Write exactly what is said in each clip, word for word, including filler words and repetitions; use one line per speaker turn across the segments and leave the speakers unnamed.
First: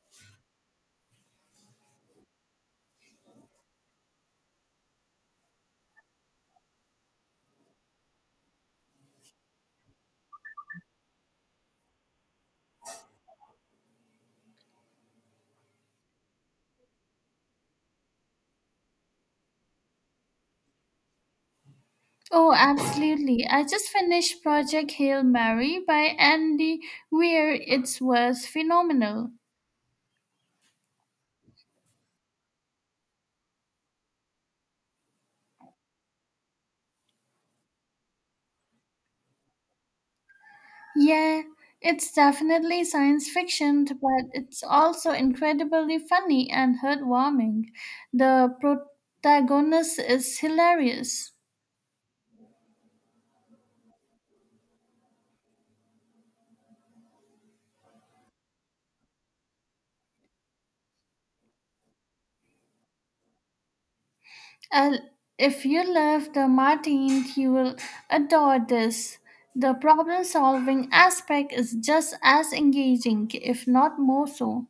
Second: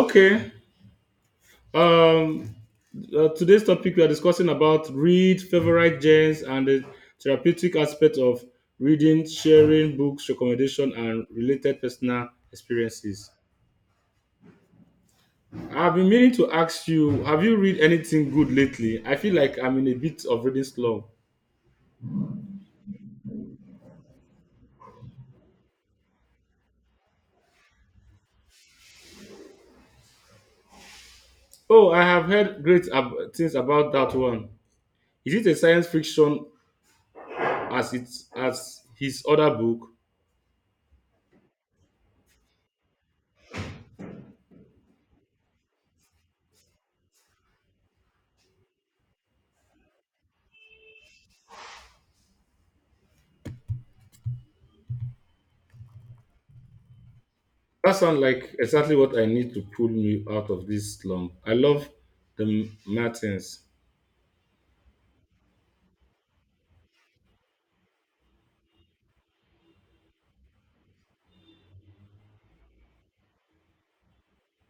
Okay. Um, uh, today's topic we are discussing about read favorite genres and the therapeutic aspect of reading, sharing books, recommendation, and related personal experiences. I've been meaning to ask you, have you read anything good lately? I feel like I'm in a bit of reading slump.
Oh, absolutely. I just finished Project Hail Mary by Andy Weir. It was phenomenal.
Oh, I have heard great ab- things about that one. Is it a science fiction as it as his other book?
Yeah, it's definitely science fiction, but it's also incredibly funny and heartwarming. The protagonist is hilarious.
That sounds like exactly what I need to pull me out of this slump. I love the M- Martins.
Uh, if you love the Martin, you will adore this. The problem solving aspect is just as engaging, if not more so.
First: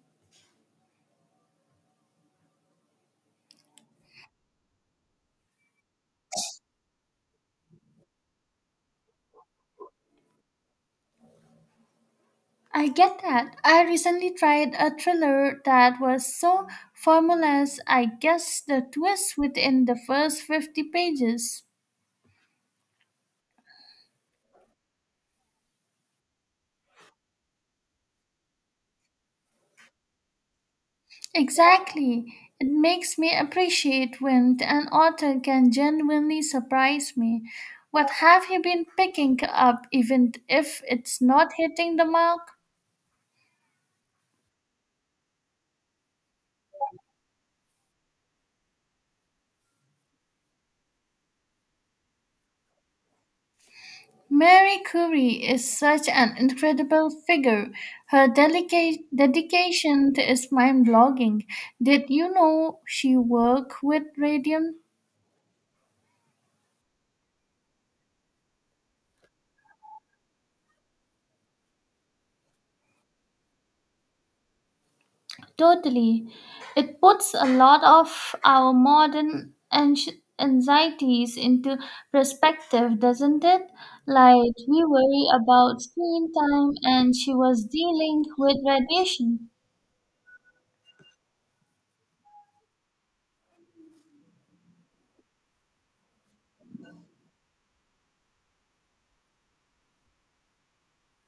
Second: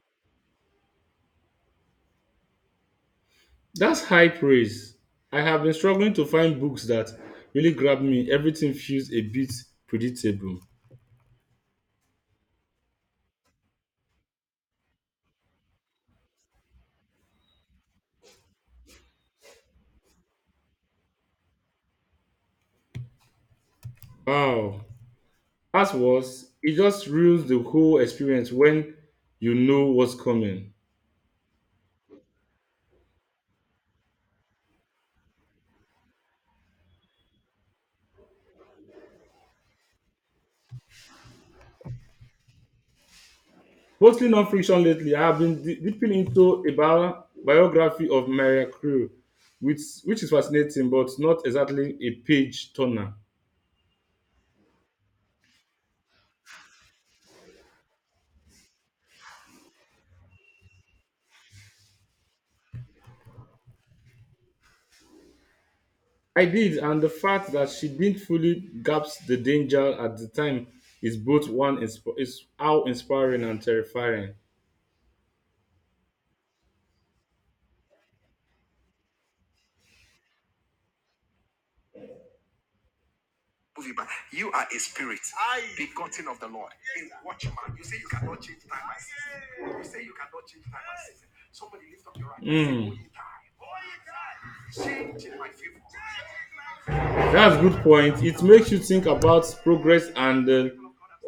That's high praise. I have been struggling to find books that really grab me. Everything feels a bit predictable.
I get that. I recently tried a thriller that was so formless, I guess the twist within the first fifty pages.
Wow. As was, it just ruins the whole experience when you know what's coming.
Exactly. It makes me appreciate when an author can genuinely surprise me. What have you been picking up, even if it's not hitting the mark?
Mostly non-fiction lately. I have been de- dipping into a bio- biography of Maria Crew, which which is fascinating, but not exactly a page turner.
Mary Curie is such an incredible figure. Her delicate dedication is mind-blogging. Did you know she worked with radium?
I did, and the fact that she didn't fully grasp the danger at the time is both one insp- is how inspiring and terrifying.
Totally. It puts a lot of our modern anxi- anxieties into perspective, doesn't it? Like we worry about screen time and she was dealing with radiation.
Mm. That's a good point. It makes you think about progress and, uh,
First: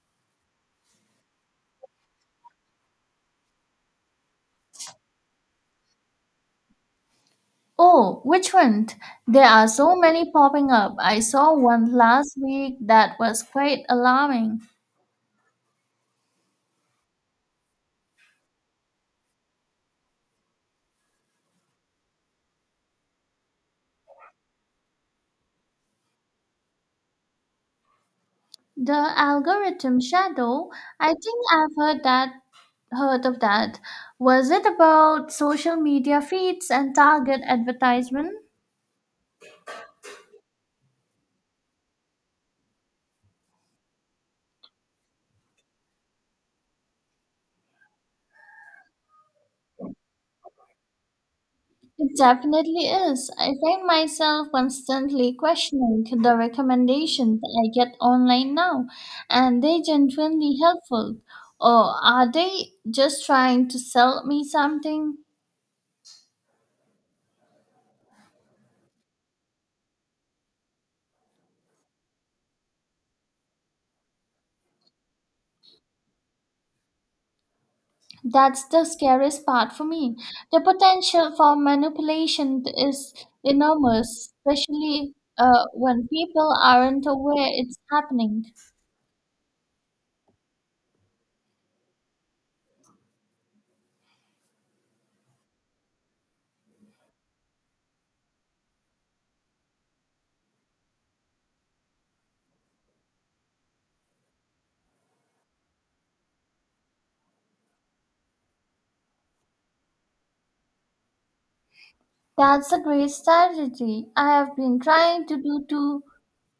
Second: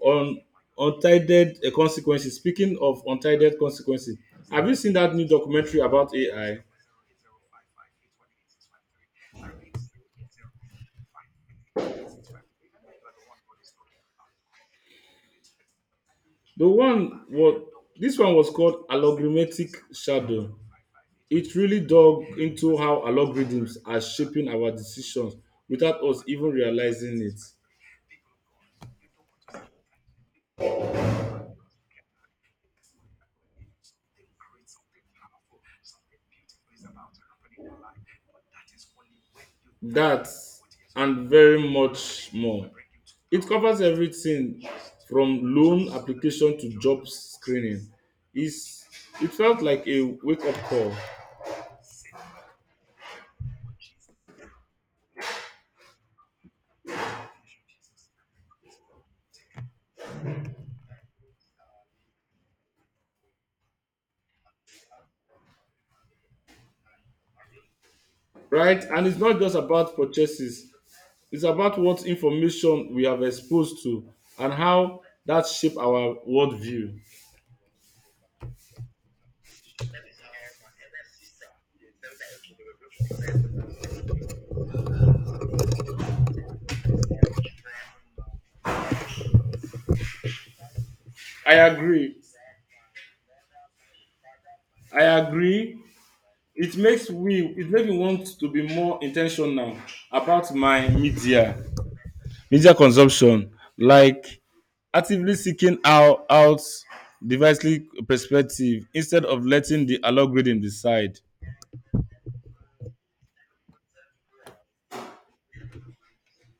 on untitled uh, consequences. Speaking of untitled consequences, have you seen that new documentary about A I?
Oh, which one? There are so many popping up. I saw one last week that was quite alarming.
The one was This one was called Allogrammatic Shadow. It really dug into how algorithms are shaping our decisions without us even realizing it.
The algorithm shadow. I think I've heard that heard of that. Was it about social media feeds and target advertisement?
That and very much more. It covers everything from loan application to job screening. It's, it felt like a wake up call,
It definitely is. I find myself constantly questioning the recommendations I get online now. And they genuinely helpful? Or are they just trying to sell me something?
right? And it's not just about purchases, it's about what information we have exposed to and how that shape our worldview.
That's the scariest part for me. The potential for manipulation is enormous, especially uh, when people aren't aware it's happening.
I agree. I agree. It makes me it makes me want to be more intentional about my media media consumption, like actively seeking out out diversely perspective instead of letting the algorithm decide.
That's a great strategy. I have been trying to do too.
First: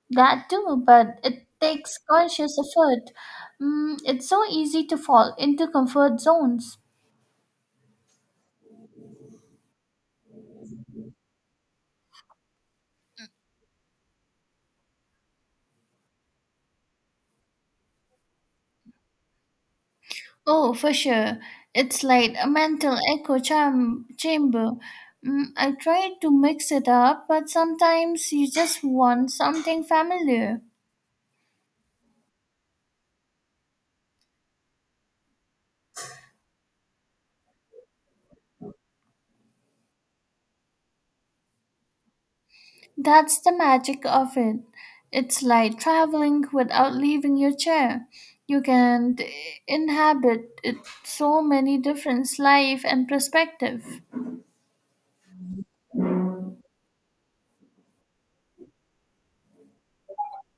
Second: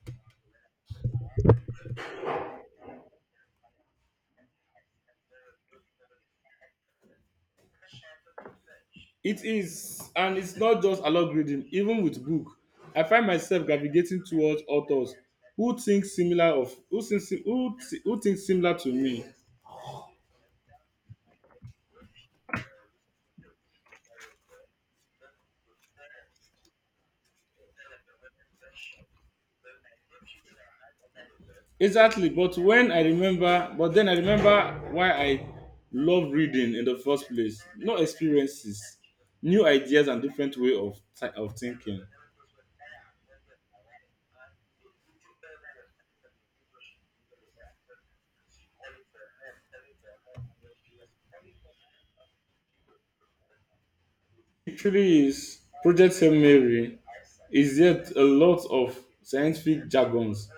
That too, but it takes conscious effort. Mm, it's so easy to fall into comfort zones.
It is, and it's not just algorithm, even with book I find myself gravitating towards authors who think similar of who think si- who, thi- who think similar to me.
Oh, for sure. It's like a mental echo cham- chamber. Mm, I try to mix it up, but sometimes you just want something familiar.
Exactly, but when I remember, but then I remember why I love reading in the first place. New experiences, new ideas, and different way of thi- of thinking.
That's the magic of it. It's like traveling without leaving your chair. You can eh, inhabit it so many different life and perspective.
It really is. Project Hail Mary is yet a lot of scientific jargons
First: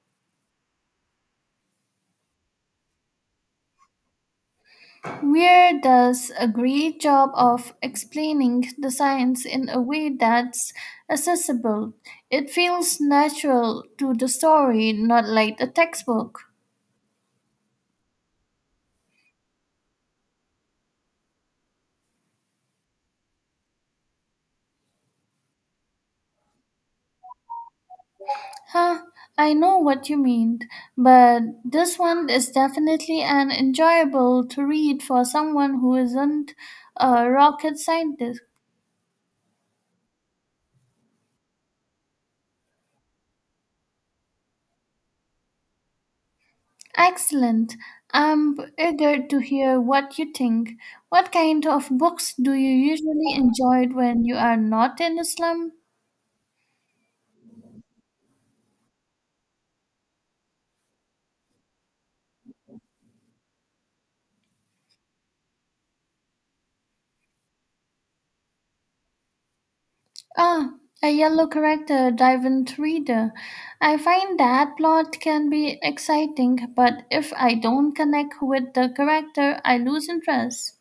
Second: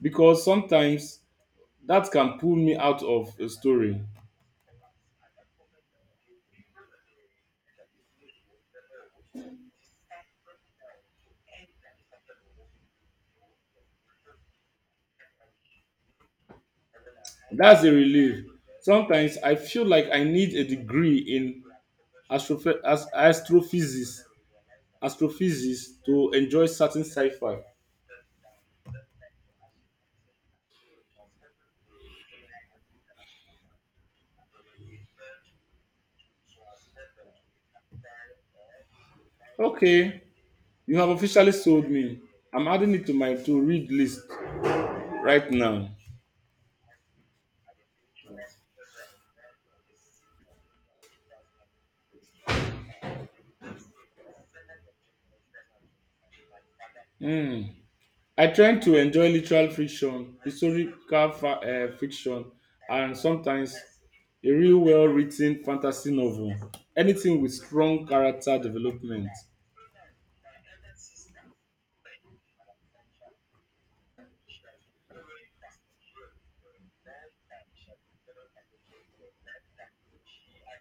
because sometimes that can pull me out of a story.
Weir does a great job of explaining the science in a way that's accessible. It feels natural to the story, not like a textbook.
That's a relief. Sometimes I feel like I need a degree in astroph- as- astrophysics astrophysics to enjoy certain sci-fi.
Huh, I know what you mean, but this one is definitely an enjoyable to read for someone who isn't a rocket scientist.
Okay, you have officially sold me. I'm adding it to my to-read list right now.
Excellent. I'm eager to hear what you think. What kind of books do you usually enjoy when you are not in a slum?
Hmm. I try to enjoy literal fiction, historical fa- eh, fiction, and sometimes a real well-written fantasy novel. Anything with strong character development.
Ah, a yellow character driven reader. I find that plot can be exciting, but if I don't connect with the character, I lose interest.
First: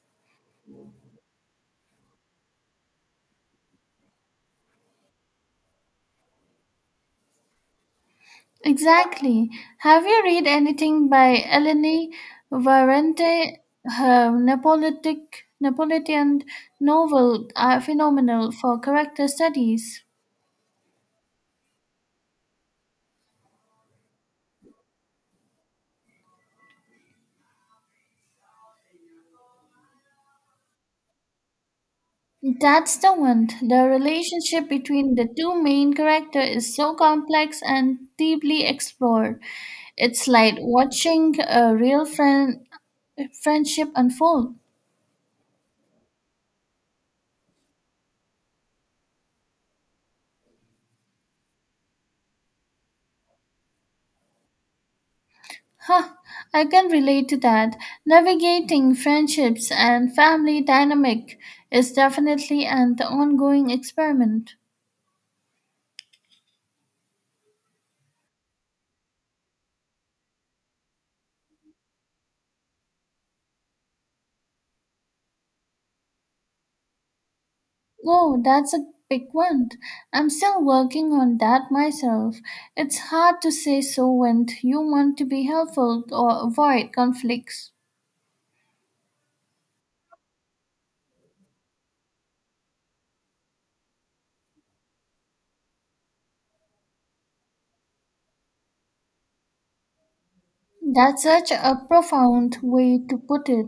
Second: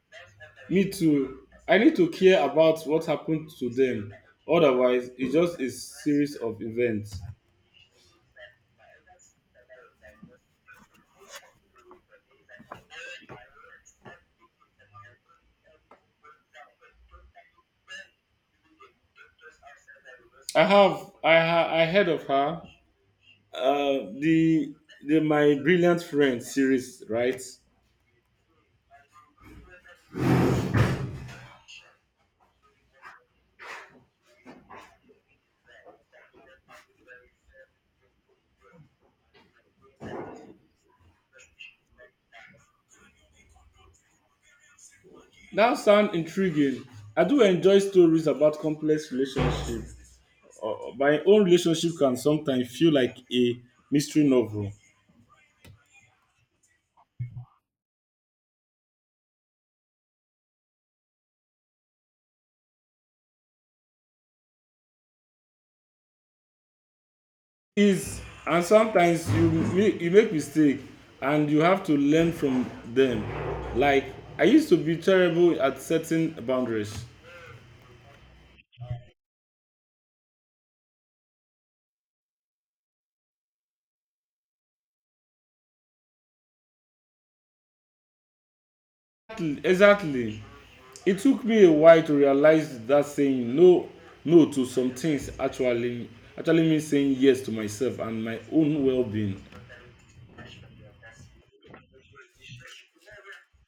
Me too. I need to care about what happened to them. Otherwise, it's just a series of events.
Exactly. Have you read anything by Eleni Varente? Her Neapolitic, Neapolitan novel are phenomenal for character studies.
I have I ha- I heard of her, uh, the the My Brilliant Friend series, right?
That's the one. The relationship between the two main characters is so complex and deeply explored. It's like watching a real friend friendship unfold.
That sound intriguing. I do enjoy stories about complex relationships. Uh, my own relationship can sometimes feel like a mystery novel.
Huh, I can relate to that. Navigating friendships and family dynamic is definitely an ongoing experiment.
Is, and sometimes you make, you make mistake and you have to learn from them. Like, I used to be terrible at setting boundaries.
Oh, that's a big one. I'm still working on that myself. It's hard to say so when you want to be helpful or avoid conflicts.
Exactly. exactly. It took me a while to realize that saying no no to some things actually actually means saying yes to myself and my own well-being.
That's such a profound way to put it.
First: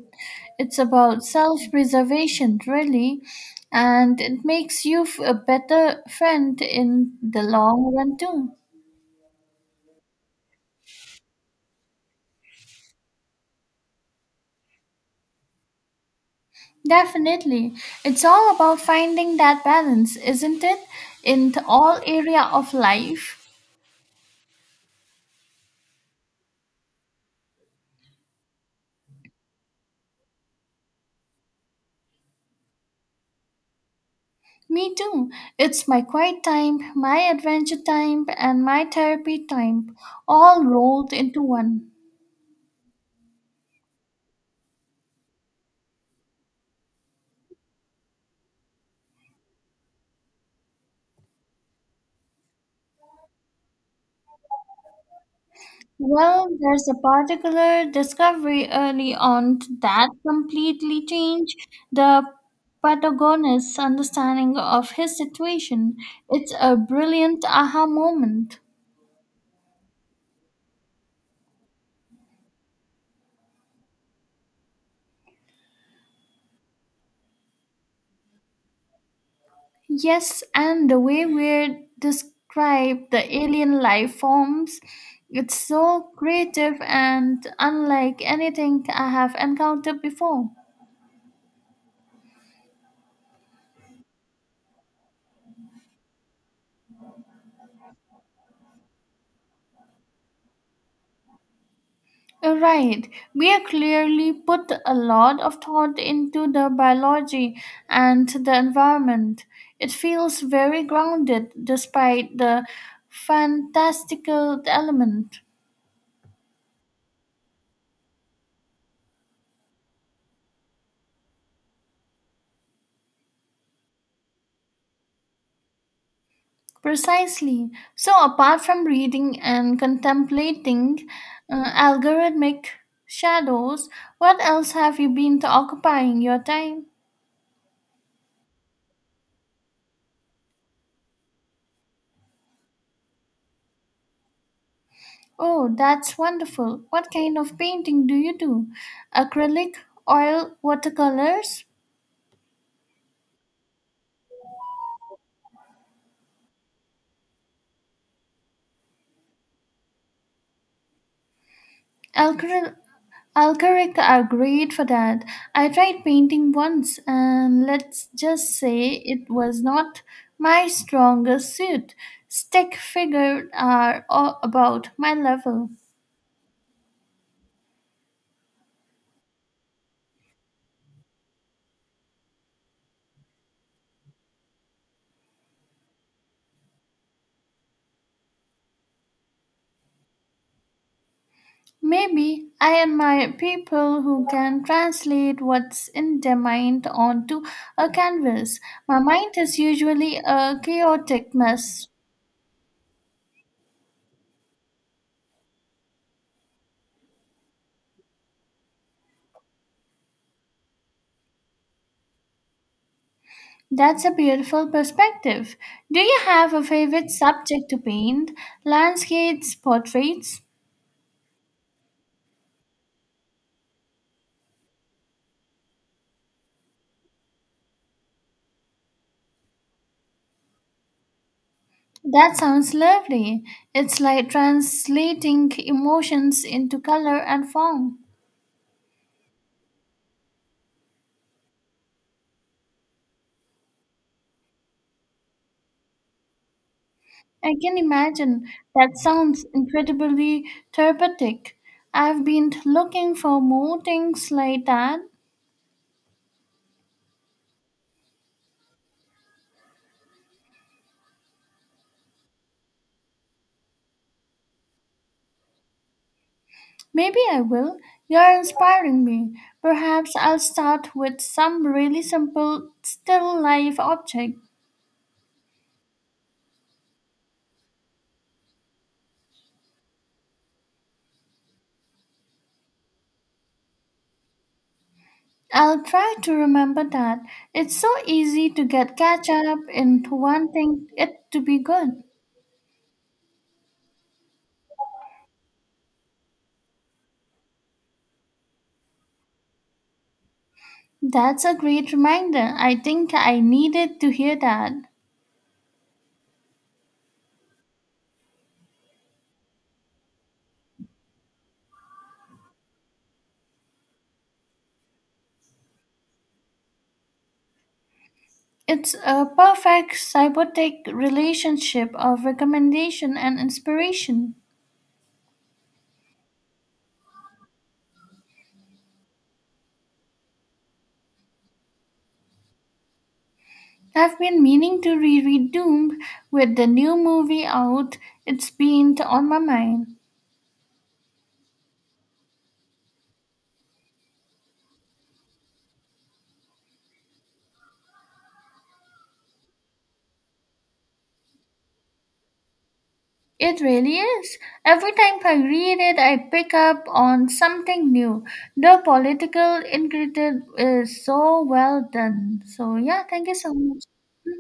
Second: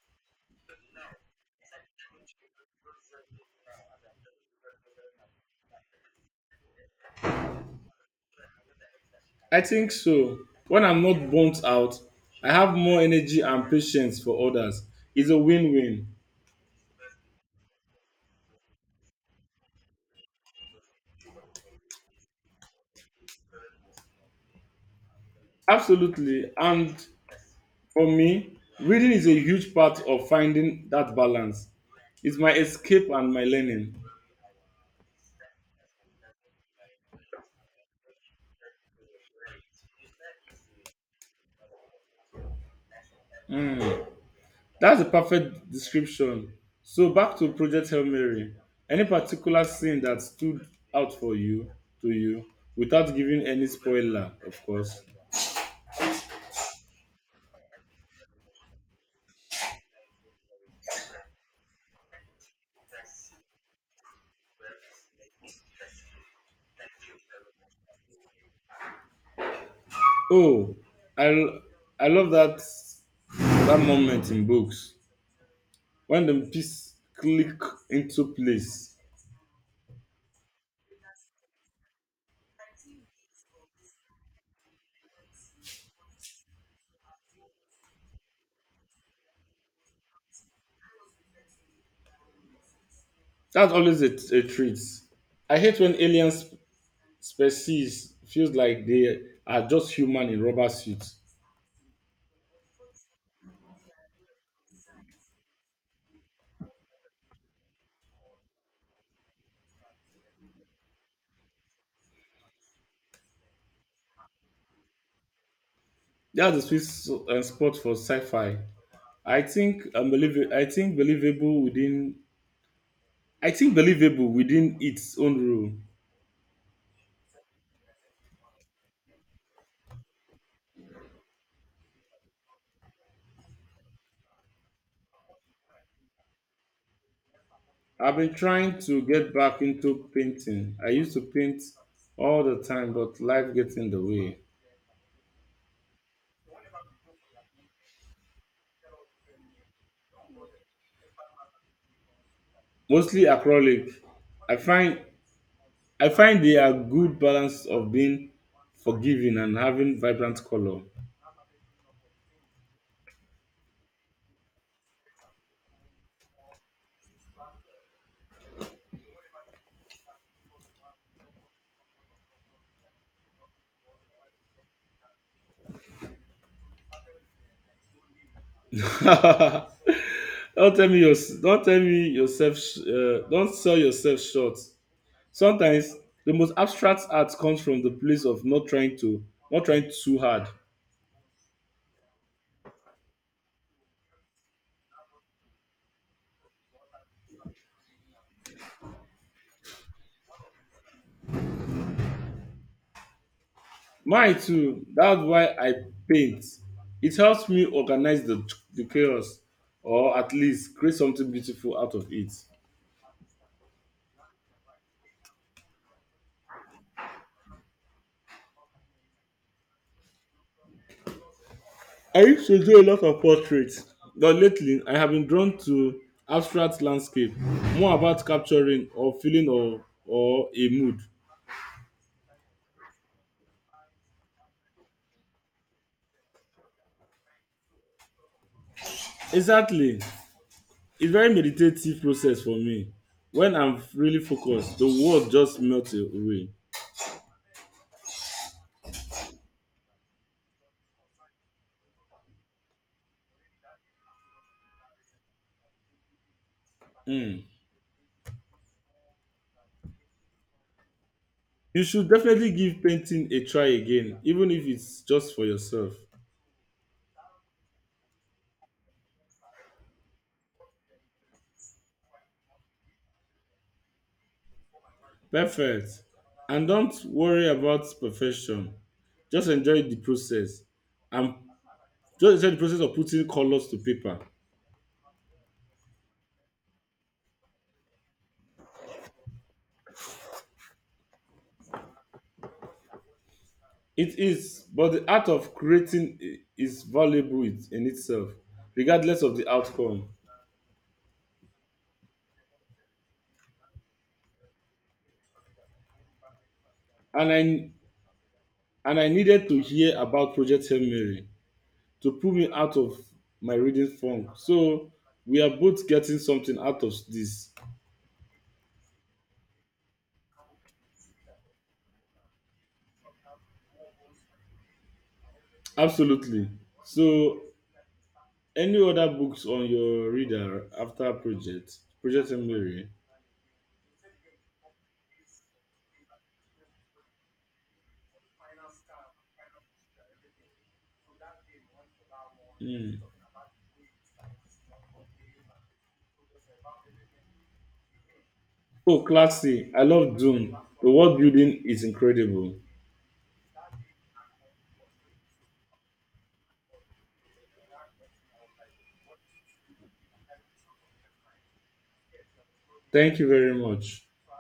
It's about self preservation, really, and it makes you f- a better friend in the long run, too.
I think so. When I'm not burnt out, I have more energy and patience for others. It's a win-win.
Definitely. It's all about finding that balance, isn't it? In th- all area of life.
Absolutely. And for me, reading is a huge part of finding that balance. It's my escape and my learning.
Me too. It's my quiet time, my adventure time, and my therapy time, all rolled into one.
Mm. That's a perfect description. So back to Project Hail Mary. Any particular scene that stood out for you to you without giving any spoiler, of course.
Well, there's a particular discovery early on that completely changed the protagonist's understanding of his situation. It's a brilliant aha moment.
Oh, I l- I love that that moment in books when the piece click into place.
Yes, and the way we describe the alien life forms, it's so creative and unlike anything I have encountered before.
That's always a, a treat. I hate when alien sp- species feels like they are just human in rubber suits.
Uh, Right. We are clearly put a lot of thought into the biology and the environment. It feels very grounded despite the fantastical element.
That's the sweet s- uh, spot for sci-fi. I think unbelievable. I think believable within. I think believable within its own rule.
Precisely. So, apart from reading and contemplating uh, algorithmic shadows, what else have you been occupying your time?
I've been trying to get back into painting. I used to paint all the time, but life gets in the way.
Oh, that's wonderful. What kind of painting do you do? Acrylic, oil, watercolors?
Mostly acrylic. I find I find they are good balance of being forgiving and having vibrant color.
Acryl- Acrylic are great for that. I tried painting once and let's just say it was not my strongest suit. Stick figures are all about my level.
don't tell me your, don't tell me yourself. Uh, don't sell yourself short. Sometimes the most abstract art comes from the place of not trying to not trying too hard.
Maybe I admire people who can translate what's in their mind onto a canvas. My mind is usually a chaotic mess.
Mine too. That's why I paint. It helps me organize the, the chaos, or at least create something beautiful out of it.
That's a beautiful perspective. Do you have a favorite subject to paint? Landscapes, portraits?
I used to do a lot of portraits, but lately I have been drawn to abstract landscape, more about capturing or feeling or or a mood.
That sounds lovely. It's like translating emotions into color and form.
Exactly. It's very meditative process for me. When I'm really focused, the world just melts away.
I can imagine. That sounds incredibly therapeutic. I've been looking for more things like that.
Mm. You should definitely give painting a try again, even if it's just for yourself.
Maybe I will. You're inspiring me. Perhaps I'll start with some really simple still life object.
Perfect. And don't worry about perfection. Just enjoy the process. And just enjoy the process of putting colors to paper.
I'll try to remember that. It's so easy to get catch up into wanting it to be good.
It is, but the art of creating i- is valuable it- in itself, regardless of the outcome.
That's a great reminder. I think I needed to hear that.
And I and I needed to hear about Project Hail Mary to pull me out of my reading funk. So we are both getting something out of this.
It's a perfect symbiotic relationship of recommendation and inspiration.
Absolutely. So any other books on your reader after project? Project Mary.
I've been meaning to reread Doom with the new movie out. It's been on my mind.
Mm. Oh, classy. I love Doom. The world building is incredible.
It really is. Every time I read it, I pick up on something new. The political ingredient is so well done. So, yeah,
Thank you
thank you
very
so much.
much.
Mhm.